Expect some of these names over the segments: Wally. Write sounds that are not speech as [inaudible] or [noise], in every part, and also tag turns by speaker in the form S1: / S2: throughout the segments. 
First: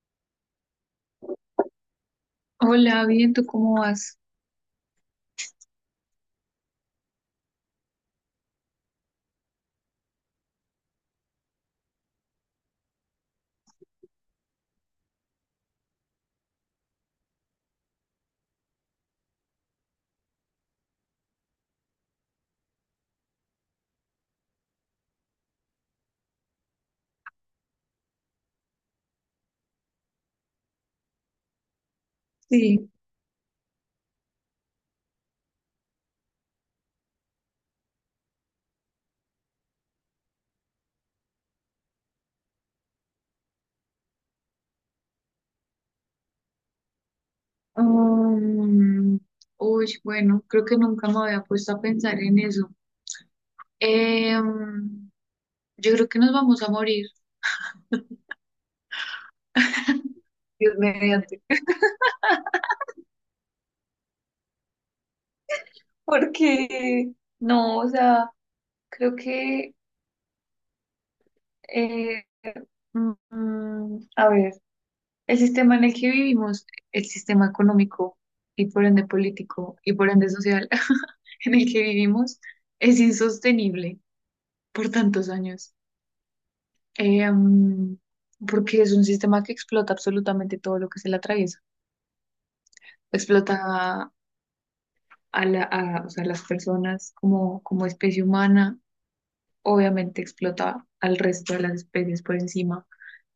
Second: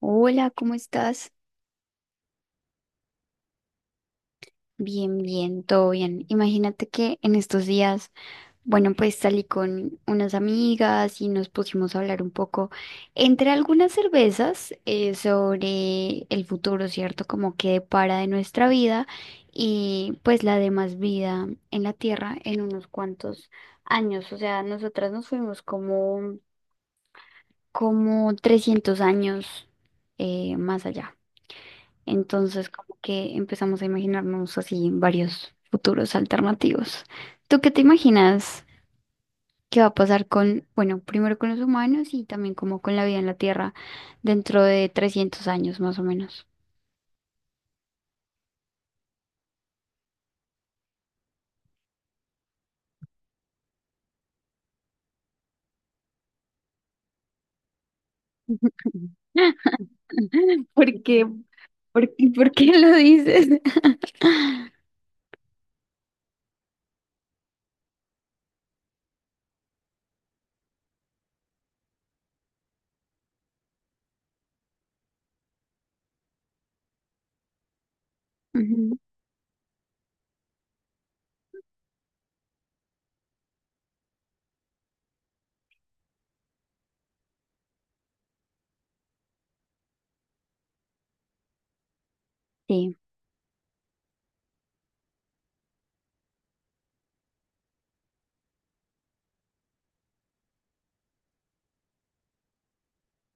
S1: Hola, ¿cómo estás?
S2: Hola, bien, ¿tú cómo vas?
S1: Bien, bien, todo bien. Imagínate que en estos días, bueno, pues salí con unas amigas y nos pusimos a hablar un poco entre algunas cervezas sobre el futuro, ¿cierto? Como que depara de nuestra vida y pues la demás vida en la Tierra en unos cuantos años. O sea, nosotras nos fuimos como 300 años más allá. Entonces,
S2: Sí.
S1: como que empezamos a imaginarnos así varios futuros alternativos. ¿Tú qué te imaginas que va a pasar con, bueno, primero con los humanos y también como con la vida en la Tierra dentro de 300 años más o menos?
S2: Um, Uy, bueno, creo que nunca me había puesto a pensar en eso. Em, yo creo que nos vamos a morir,
S1: [laughs]
S2: Dios
S1: ¿Por qué?
S2: mediante.
S1: ¿Por qué lo dices?
S2: Porque, no, o sea, creo que, eh, a ver, el sistema en el que vivimos, el sistema económico y por
S1: Ujú.
S2: ende político y por ende social [laughs] en el que vivimos, es insostenible por tantos años. Em, Porque es un sistema que explota absolutamente todo lo que se le atraviesa.
S1: Sí.
S2: Explota o sea, las personas como especie humana, obviamente explota al resto de las especies por encima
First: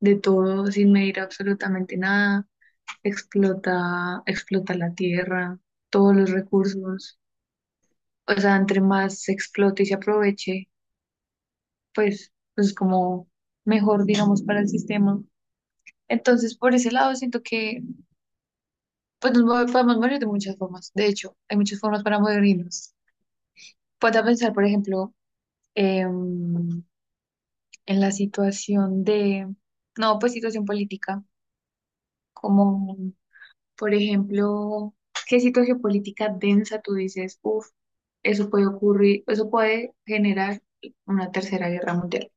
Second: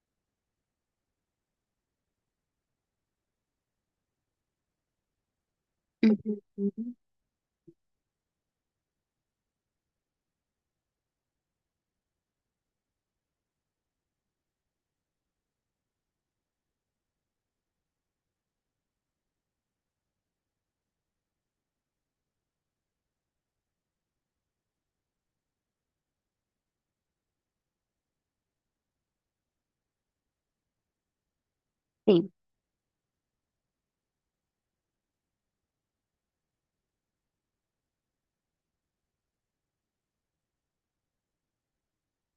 S2: de todo, sin medir absolutamente nada. Explota, explota la tierra, todos los
S1: Ujú, ujú.
S2: recursos. O sea, entre más se explote y se aproveche, pues como mejor, digamos, para el sistema. Entonces, por ese lado, siento que pues podemos morir de muchas formas. De hecho, hay muchas formas para morirnos. Puedo pensar, por ejemplo, em, en la situación no, pues situación política,
S1: Sí.
S2: como, por ejemplo, ¿qué situación política densa tú dices? Uf, eso puede ocurrir, eso puede generar una tercera guerra mundial.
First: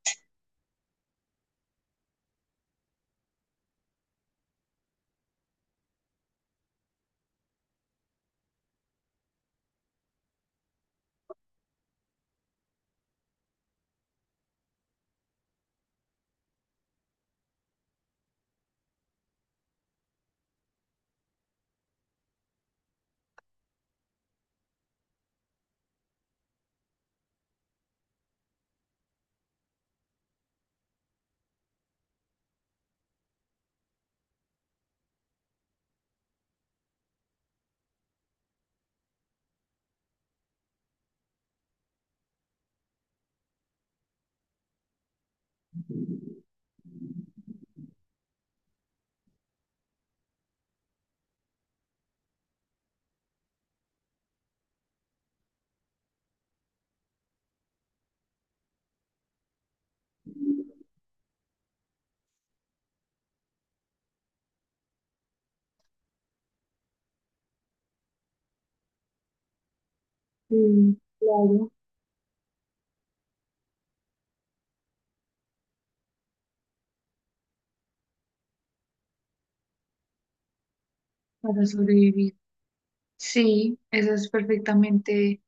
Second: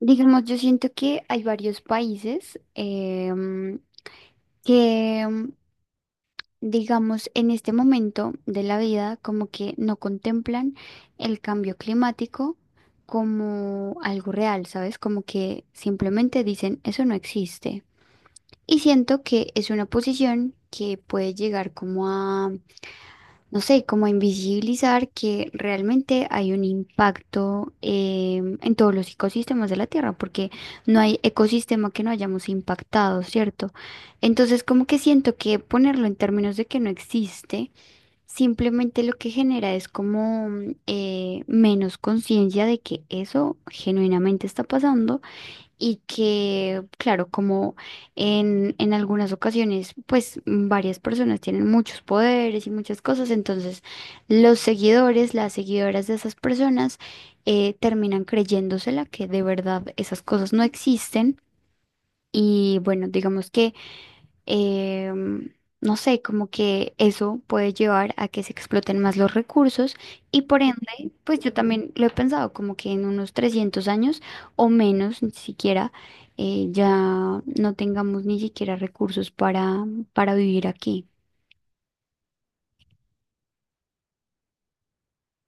S1: Digamos, yo siento que hay varios países que digamos, en este momento de la vida, como que no contemplan el cambio climático como algo real, ¿sabes? Como que simplemente dicen, eso no existe. Y siento que es una posición que puede llegar como a, no sé, como a invisibilizar que realmente hay un impacto en todos los ecosistemas de la Tierra, porque no hay ecosistema que no hayamos impactado, ¿cierto? Entonces, como que siento que ponerlo en términos de que no existe, simplemente lo que genera es como menos conciencia de que eso genuinamente está pasando y que, claro, como en algunas ocasiones, pues varias personas tienen muchos poderes y muchas cosas, entonces los seguidores, las seguidoras de esas personas terminan creyéndosela que de verdad esas cosas no existen. Y bueno, digamos que em, no sé, como que eso puede llevar a que se exploten más los recursos y por
S2: Mm,
S1: ende, pues yo
S2: claro,
S1: también lo he pensado, como que en unos 300 años o menos, ni siquiera, ya no tengamos ni siquiera recursos para, vivir aquí.
S2: para sobrevivir. Sí, esa es perfectamente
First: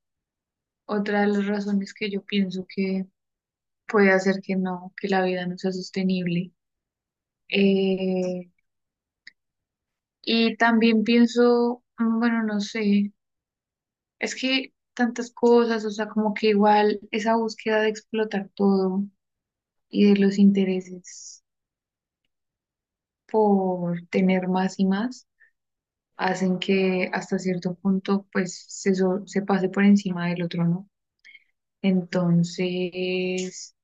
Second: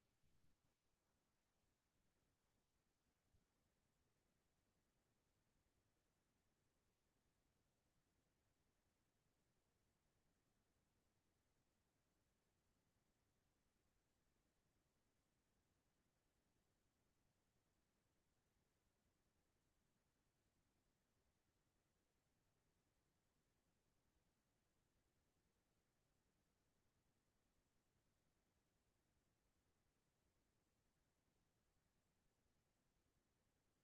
S2: otra de las razones que yo pienso que puede hacer que no, que la vida no sea sostenible. Eh, y también pienso, bueno, no sé, es que tantas cosas, o sea, como que igual esa búsqueda de explotar todo y de los intereses por tener más y más, hacen que hasta cierto punto pues se pase por encima del otro, ¿no? Entonces,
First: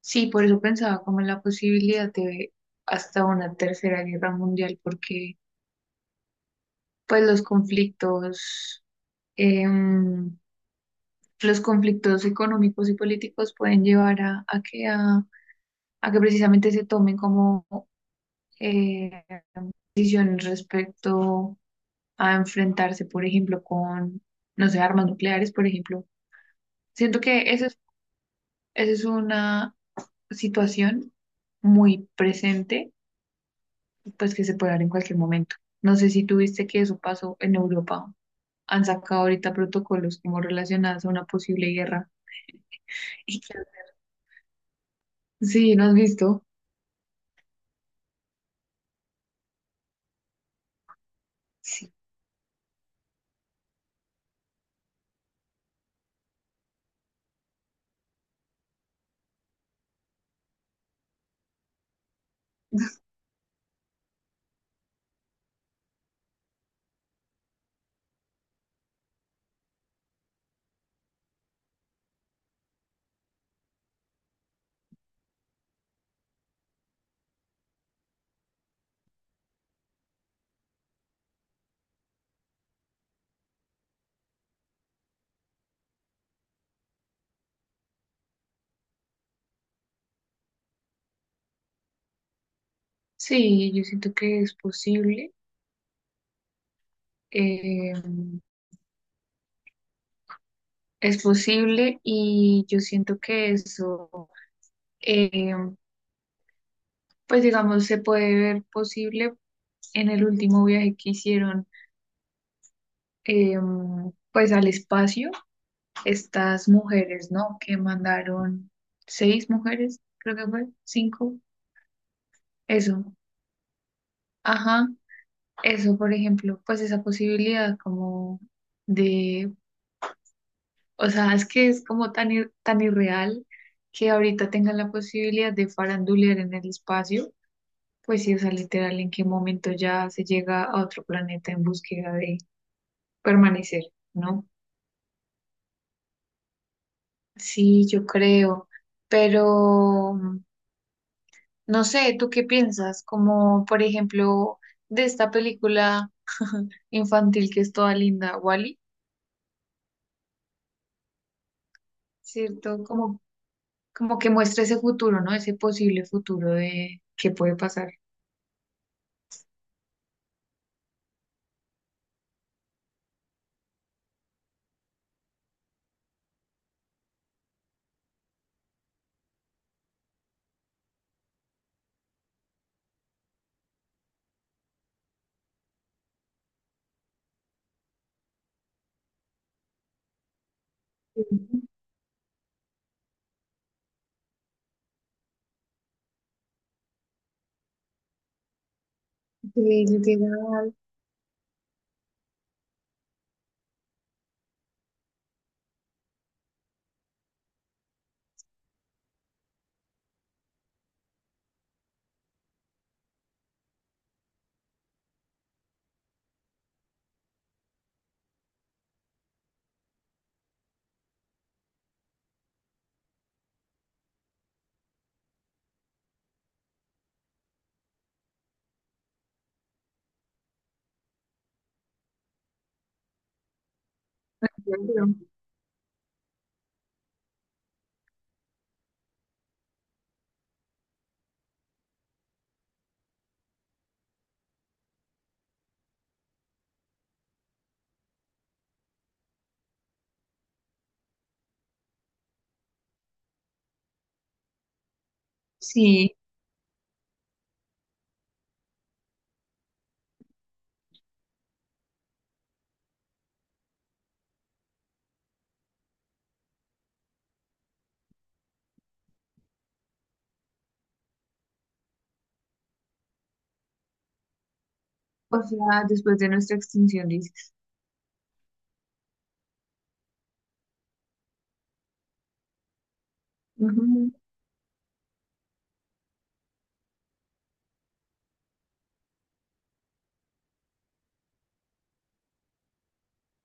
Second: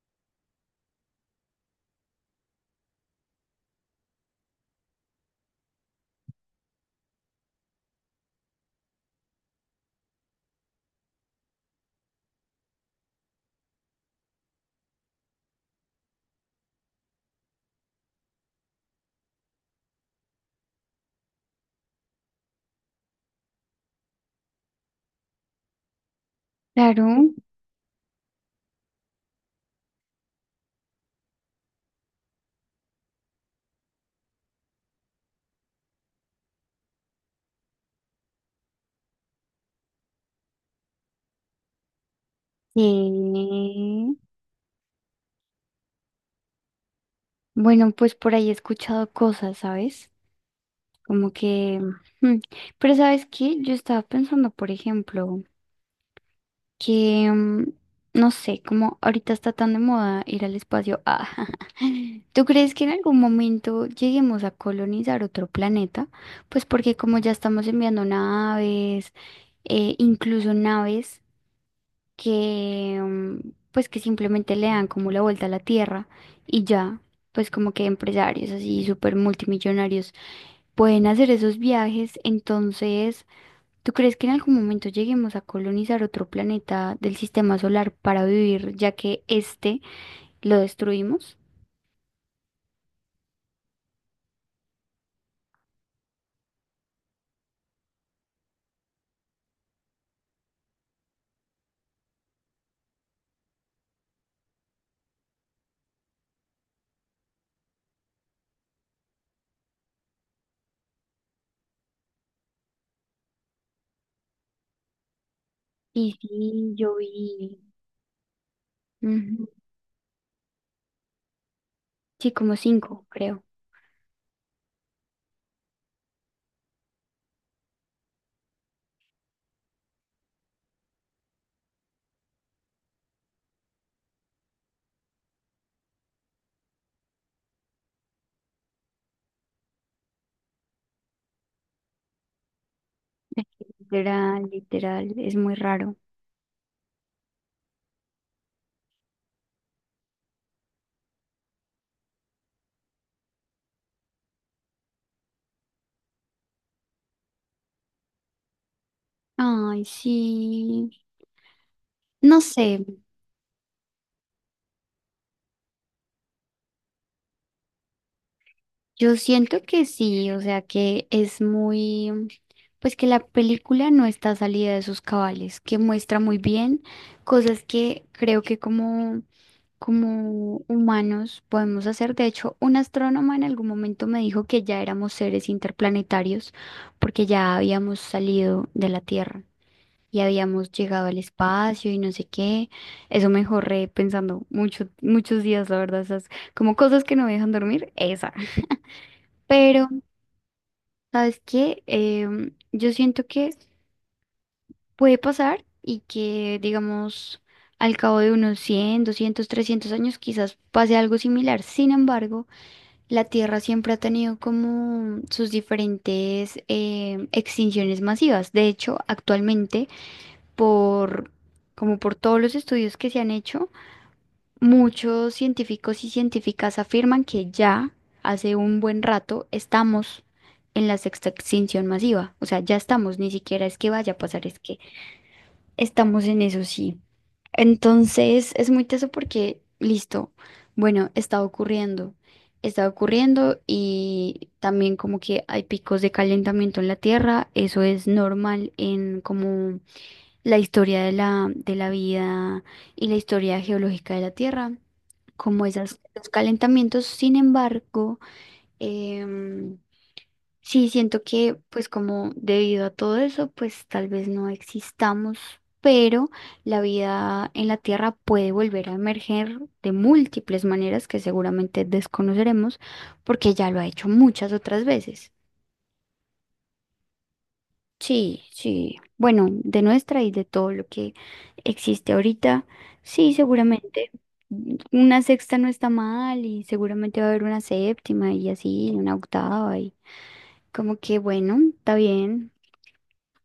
S2: sí, por eso pensaba como en la posibilidad de hasta una tercera guerra mundial, porque pues los conflictos, em, los conflictos económicos y políticos pueden llevar a que precisamente se tomen como eh, decisiones respecto a enfrentarse, por ejemplo, con, no sé, armas nucleares, por ejemplo. Siento
S1: Claro.
S2: que esa es una situación muy presente, pues que se puede dar en cualquier momento. No sé si tuviste que eso pasó en Europa, han sacado ahorita protocolos como relacionados a una posible guerra.
S1: Que.
S2: Y que- Sí, ¿no has visto?
S1: Bueno, pues por ahí he escuchado cosas, ¿sabes? Como que...
S2: Sí.
S1: mm, Pero ¿sabes qué? Yo estaba pensando, por ejemplo, que, no sé, como ahorita está tan de moda ir al espacio. Ah, [laughs] ¿tú crees que en algún momento lleguemos a colonizar otro planeta? Pues porque como ya estamos enviando naves, incluso naves que, pues que simplemente le dan como la vuelta a la Tierra y ya. Pues como que empresarios así súper multimillonarios pueden hacer esos viajes, entonces ¿tú crees que en algún momento lleguemos a colonizar otro planeta del sistema solar para vivir, ya que este lo destruimos?
S2: Sí, yo siento que es posible. eh, es posible y yo siento que eso, eh, pues digamos, se puede ver posible en el último viaje que hicieron, eh, pues al espacio,
S1: Y
S2: estas
S1: sí, yo
S2: mujeres,
S1: vi.
S2: ¿no? Que mandaron
S1: Ujú.
S2: seis mujeres, creo que fue, cinco,
S1: Sí, como
S2: eso.
S1: cinco, creo.
S2: Ajá. Eso, por ejemplo, pues esa posibilidad como de, o sea, es que es como tan irreal que ahorita tengan la posibilidad de farandulear en el espacio, pues sí, o sea, literal, en qué momento ya se llega a otro planeta en búsqueda de
S1: Es que
S2: permanecer, ¿no?
S1: literal, literal, es muy raro.
S2: Sí, yo creo, pero no sé, ¿tú qué piensas? Como, por ejemplo, de esta película infantil que es toda linda, Wally,
S1: Ay, sí, no
S2: ¿cierto?
S1: sé.
S2: Como como que muestra ese futuro, ¿no? Ese posible futuro de qué puede pasar.
S1: Yo siento que sí, o sea que es muy, pues que la película no está salida de sus cabales, que muestra muy bien cosas que creo que como, humanos podemos hacer. De hecho, un astrónoma en algún momento me dijo que ya éramos seres interplanetarios porque ya habíamos salido de la Tierra y habíamos llegado al espacio y no sé qué. Eso me jorré pensando mucho, muchos días, la verdad, esas como cosas que no me dejan dormir, esa.
S2: Sí,
S1: Pero
S2: literal.
S1: ¿sabes qué? Yo siento que puede pasar y que, digamos, al cabo de unos 100, 200, 300 años quizás pase algo similar. Sin embargo, la Tierra siempre ha tenido como sus diferentes extinciones masivas. De hecho, actualmente, por, como por todos los estudios que se han hecho, muchos científicos y científicas afirman que ya hace un buen rato estamos en la sexta extinción masiva. O sea, ya estamos, ni siquiera es que vaya a pasar, es que
S2: Claro.
S1: estamos en eso sí. Entonces es muy teso porque, listo, bueno, está ocurriendo y también como que hay picos de calentamiento en la Tierra, eso es normal en como la historia de la vida y la historia geológica de la Tierra, como esas,
S2: Sí,
S1: los calentamientos. Sin embargo, em, sí siento que, pues como debido a todo eso, pues tal vez no existamos, pero la vida en la Tierra puede volver a emerger de múltiples maneras que seguramente desconoceremos porque ya lo ha hecho muchas otras veces.
S2: o sea, después de nuestra extinción, dices.
S1: Sí, sí. Bueno, de nuestra y de todo lo que existe ahorita, sí, seguramente.
S2: Ujú.
S1: Una sexta no está mal y seguramente va a haber una séptima y así, una octava y como que bueno, está bien.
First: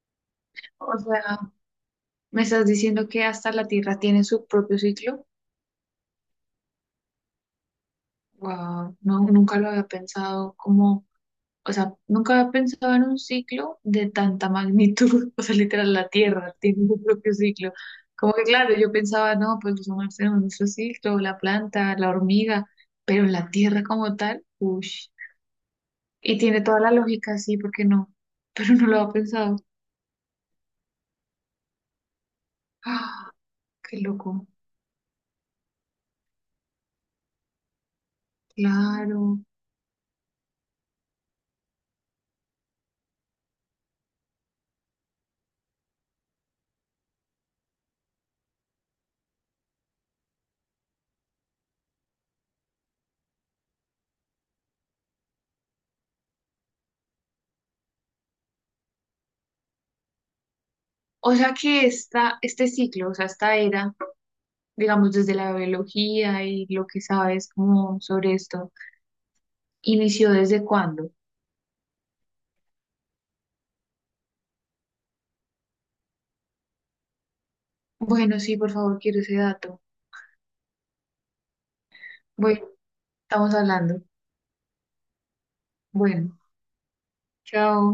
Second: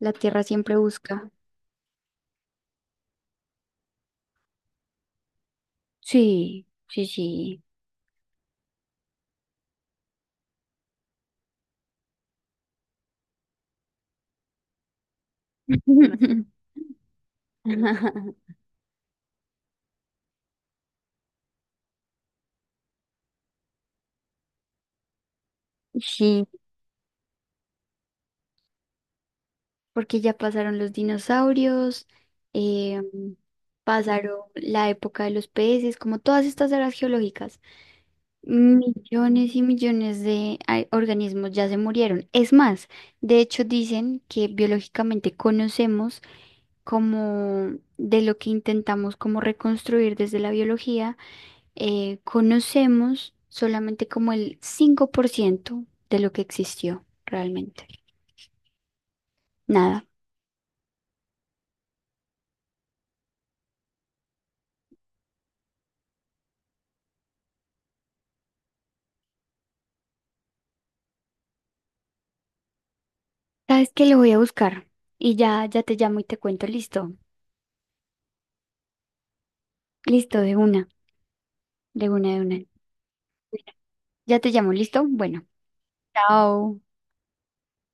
S1: La Tierra siempre
S2: O
S1: busca.
S2: sea, me estás diciendo que hasta la Tierra tiene su propio ciclo.
S1: Sí, sí, sí.
S2: Wow, no, nunca lo había pensado como. O sea, nunca había pensado en un ciclo de tanta magnitud. [laughs] O sea, literal, la Tierra
S1: [laughs]
S2: tiene su propio ciclo. Como que claro, yo pensaba, no, pues los humanos tenemos nuestro ciclo, la planta, la hormiga, pero la Tierra como tal, uff. Y
S1: Sí,
S2: tiene toda la lógica, sí, ¿porque no? [laughs] Pero no lo había pensado.
S1: porque ya pasaron los dinosaurios, eh,
S2: ¡Ah! ¡Qué
S1: pasaron
S2: loco!
S1: la época de los peces, como todas estas eras geológicas.
S2: Claro.
S1: Millones y millones de organismos ya se murieron. Es más, de hecho dicen que biológicamente conocemos como de lo que intentamos como reconstruir desde la biología, conocemos solamente como el 5% de lo que existió realmente. Nada.
S2: O sea que esta, este ciclo, o sea, esta era, digamos, desde la biología y lo que sabes como sobre esto, ¿inició desde cuándo?
S1: ¿Sabes que lo voy a buscar y ya, ya te llamo y te cuento? Listo.
S2: Bueno, sí, por favor, quiero ese dato.
S1: Listo, de una, de una, de
S2: Bueno,
S1: una.
S2: estamos hablando.
S1: Ya te llamo, ¿listo? Bueno.
S2: Bueno,
S1: Chao.
S2: chao.